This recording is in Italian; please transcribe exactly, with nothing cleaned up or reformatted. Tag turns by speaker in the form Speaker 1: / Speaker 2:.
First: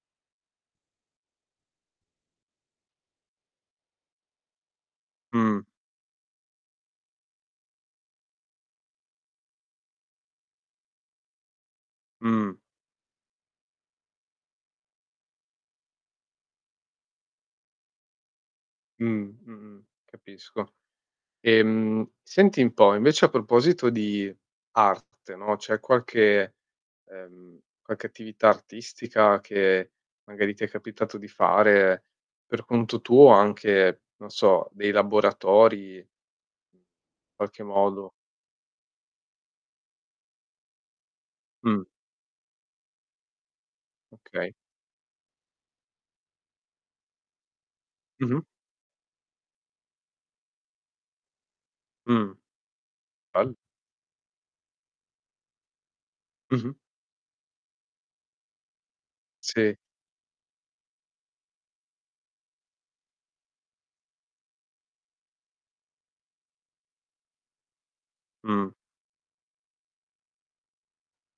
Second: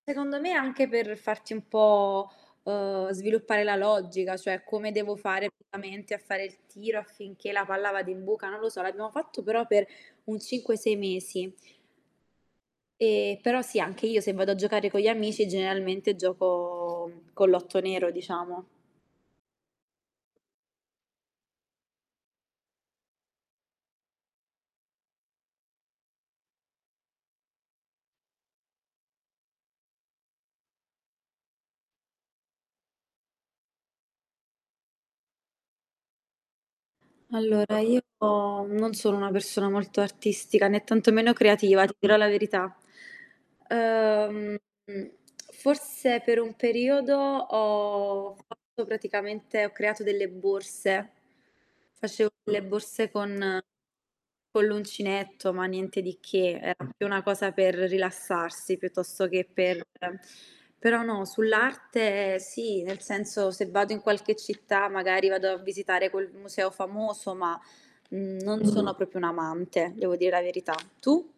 Speaker 1: Secondo me, anche per farti un po', ehm, sviluppare la logica, cioè come devo fare
Speaker 2: Mh.
Speaker 1: veramente a fare il tiro affinché la palla vada in buca, non lo so. L'abbiamo fatto però per un cinque sei mesi.
Speaker 2: Mh.
Speaker 1: E però sì, anche io se vado a giocare con gli amici generalmente gioco mhmm, con l'otto nero diciamo.
Speaker 2: Mh, mh-mh. Capisco. Ehm, senti 'n po', invece a proposito di art te no, c'è qualche, ehm, qualche attività artistica che magari ti è capitato di fare, per conto tuo anche, non so, dei laboratori qualche
Speaker 1: Allora io
Speaker 2: modo
Speaker 1: non sono una persona molto artistica, né tanto meno
Speaker 2: Mh.
Speaker 1: creativa, ti dirò la verità.
Speaker 2: Okay.
Speaker 1: Ehm, forse per un periodo ho
Speaker 2: Mh-mh.
Speaker 1: fatto praticamente, ho creato delle borse. Facevo
Speaker 2: Mh.
Speaker 1: le borse
Speaker 2: Bel
Speaker 1: con con l'uncinetto, ma niente di che.
Speaker 2: Mh-mh.
Speaker 1: Era proprio una cosa per rilassarsi piuttosto che
Speaker 2: Sì.
Speaker 1: per però no, sull'arte sì, nel senso se vado in qualche città magari vado a visitare quel m museo famoso, ma, mhmm, non
Speaker 2: Mh.
Speaker 1: sono proprio un'amante, devo dire la verità. Tu?